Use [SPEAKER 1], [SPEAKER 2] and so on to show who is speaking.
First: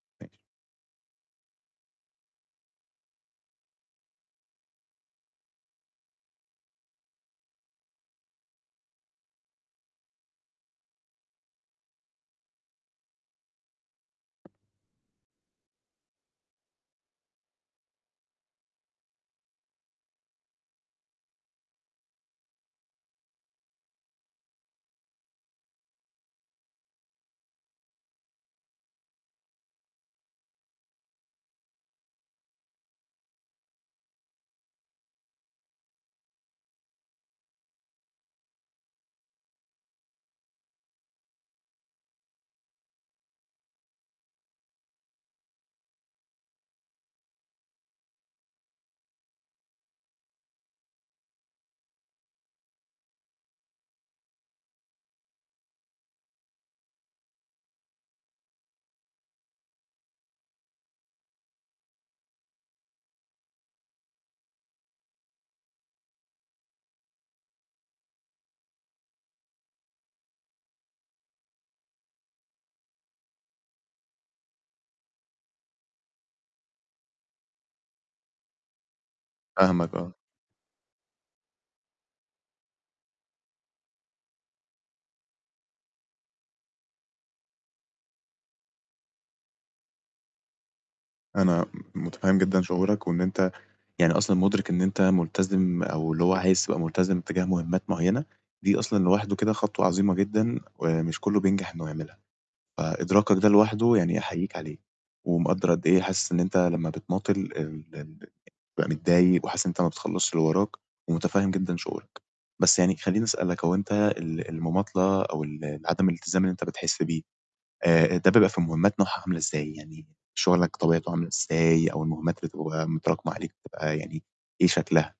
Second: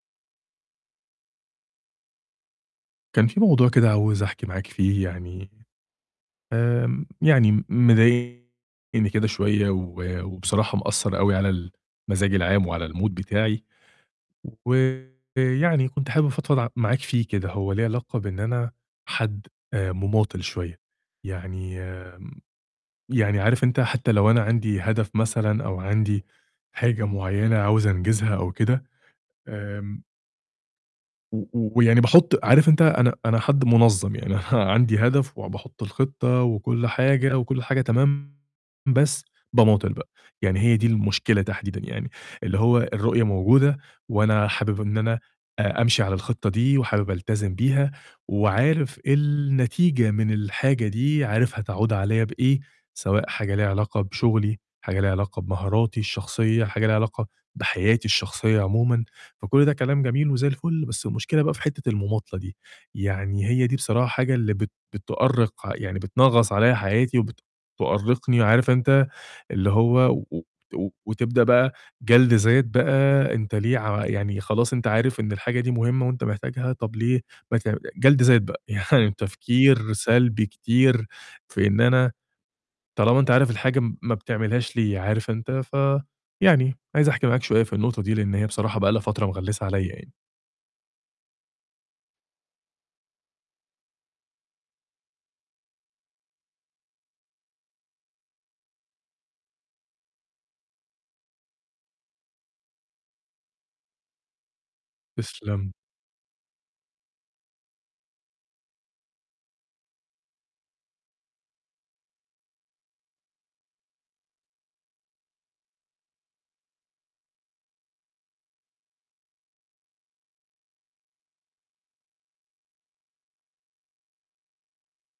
[SPEAKER 1] ماشي.
[SPEAKER 2] كان في موضوع كده عاوز أحكي معاك فيه يعني، آمم، يعني م مضايقني كده شوية و وبصراحة مأثّر أوي على المزاج العام وعلى الMood بتاعي ويعني كنت حابب أفضفض ع معاك فيه كده، هو ليه علاقة بإن أنا حد آآ، مماطّل شوية، يعني آمم، يعني عارف أنت حتى لو أنا عندي هدف مثلًا أو عندي حاجة معيّنة عاوز أنجزها أو كده، آمم و و ويعني باحط عارف أنت أنا أنا حد منظَّم، يعني أنا عندي هدف وباحط الخطة وكل حاجة وكل حاجة تمام بس باماطّل بقى، يعني هي دي المشكلة تحديدًا يعني، اللي هو الرؤية موجودة وأنا حابب إن أنا آآ، أمشي على الخطة دي وحابب ألتزم بيها وعارف النتيجة من الحاجة دي، عارف هتعود عليَّ بإيه، سواء حاجة ليها علاقة بشغلي، حاجة ليها علاقة بمهاراتي الشخصية، حاجة ليها علاقة بحياتي الشخصية عمومًا، فكل ده كلام جميل وزي الفل، بس المشكلة بقى في حتّة المماطلة دي، يعني هي دي بصراحة حاجة اللي بت بتؤرّق، يعني بتنغّص عليَّ حياتي وبتؤرّقني، عارف أنت اللي هو و و وتبدأ بقى جَلد ذات بقى أنت ليه ع يعني خلاص، أنت عارف إن الحاجة دي مهمة وأنت محتاجها، طّب ليه ما ت جلد ذات بقى، يعني تفكير
[SPEAKER 1] فاهمك آه.
[SPEAKER 2] سلبي كتير، في إن أنا طالما أنت عارف الحاجة م ما بتعملهاش ليه، عارف أنت، ف يعني عايز أحكي معاك شوية في النقطة دي، لإن هي بصراحة بقى لها فترة مغلسة عليَّ يعني.
[SPEAKER 1] أنا م متفهّم جدًا شعورك، وإن أنت يعني أصلًا مدرِك إن أنت ملتزم أو اللي هو عايز تبقى ملتزم تجاه مهمات معيّنة، دي أصلًا لوحده كده خطوة عظيمة جدًا ومش كله بينجح إنه يعملها، فإدراكك ده لوحده يعني أحييك عليه، ومقدر
[SPEAKER 2] تسلم.
[SPEAKER 1] قدّ إيه حاسس إن أنت لمّا بتماطل ال ال- ال بتبقى متضايق وحاسس إن أنت ما بتخلصش اللي وراك ومتفهم جدًا شعورك، بس يعني خلّيني أسألك، هو أنت ال المماطلة أو ال ال عدم الالتزام اللي أنت بتحس بيه، آآ، ده بيبقى في مهمات نوعها عاملة إزاي؟ يعني شغلك طبيعته عاملة إزاي أو المهمات اللي بتبقى متراكمة عليك بتبقى يعني إيه شكلها؟